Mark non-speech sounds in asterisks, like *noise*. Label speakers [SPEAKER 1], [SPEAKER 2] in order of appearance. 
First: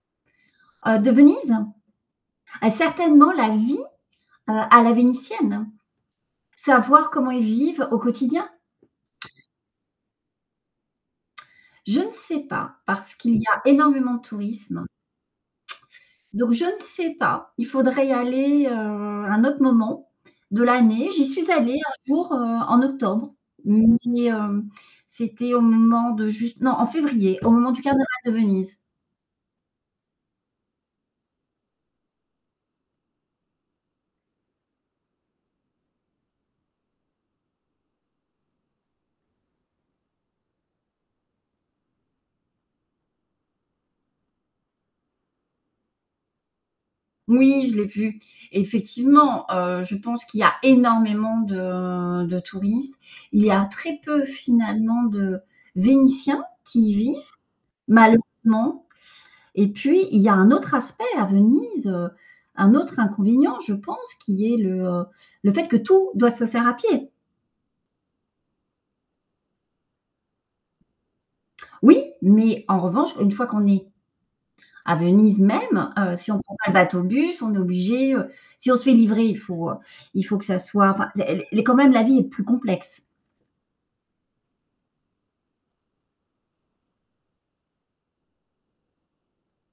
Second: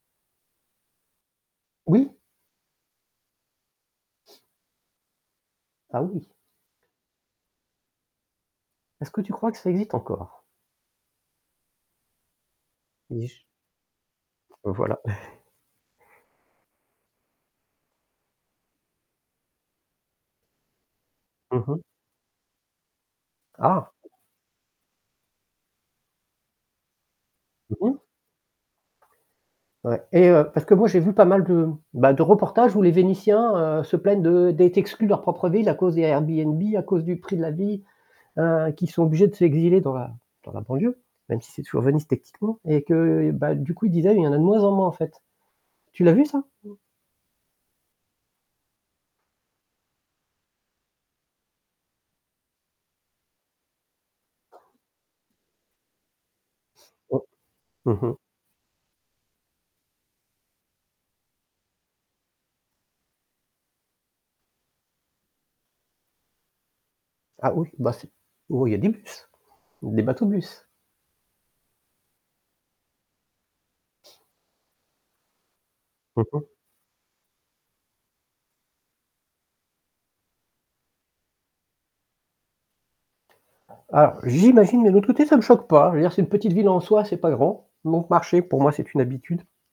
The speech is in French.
[SPEAKER 1] Heu, de Venise?
[SPEAKER 2] Oui.
[SPEAKER 1] Ah certainement la vie, heu, à la vénitienne.
[SPEAKER 2] Ah oui.
[SPEAKER 1] Savoir comment ils vivent au quotidien.
[SPEAKER 2] Est-ce que tu crois que ça existe encore?
[SPEAKER 1] Je ne sais pas, parce qu'il
[SPEAKER 2] Niche.
[SPEAKER 1] y a énormément de
[SPEAKER 2] Heu,
[SPEAKER 1] tourisme. *smacks lips*
[SPEAKER 2] voilà. *chuckles*
[SPEAKER 1] Donc, je ne sais pas, il faudrait y aller, heu, à un autre moment, de l'année. J'y suis
[SPEAKER 2] Mmh
[SPEAKER 1] allée
[SPEAKER 2] mh.
[SPEAKER 1] un jour, heu, en octobre,
[SPEAKER 2] Ah!
[SPEAKER 1] mais, hem, c'était au moment de juste non, en février, au moment du carnaval de Venise.
[SPEAKER 2] Ouais. Et heu parce que moi j'ai vu pas mal de bah de reportages où les Vénitiens, heu, se plaignent de d'être exclus de leur propre ville à cause des Airbnb, à cause du prix de la vie, heu, qu'ils sont obligés de s'exiler dans la dans la banlieue, même si c'est toujours Venise techniquement. Et que, heu, bah du coup ils disaient: «Il y en a de moins en moins en fait». Tu l'as vu ça?
[SPEAKER 1] Moui, je l'ai vu. Effectivement, heu, je pense qu'il y a énormément de de touristes. Il y a très peu finalement de Vénitiens qui y vivent,
[SPEAKER 2] Au p mmh mh.
[SPEAKER 1] malheureusement. Et puis, il y a un autre aspect à Venise, heu, un autre inconvénient, je pense, qui est le, heu, le fait que tout, doit se faire à pied.
[SPEAKER 2] Ah oui, bah c'est oh il y a des bus, des bateaux bus?
[SPEAKER 1] Oui, mais en revanche, une fois qu'on est, à Venise même, heu,
[SPEAKER 2] Mmh
[SPEAKER 1] si on
[SPEAKER 2] mh.
[SPEAKER 1] prend pas le bateau-bus, on est obligé heu, si on se fait livrer, il faut heu, il faut que ça soit, enfin d elle est elle est quand même la vie est plus complexe.
[SPEAKER 2] Ah, j'imagine, mais l'autre côté, ça me choque pas. Je veux dire, c'est une petite ville en soi, c'est pas grand. Donc marcher, pour moi, c'est une habitude.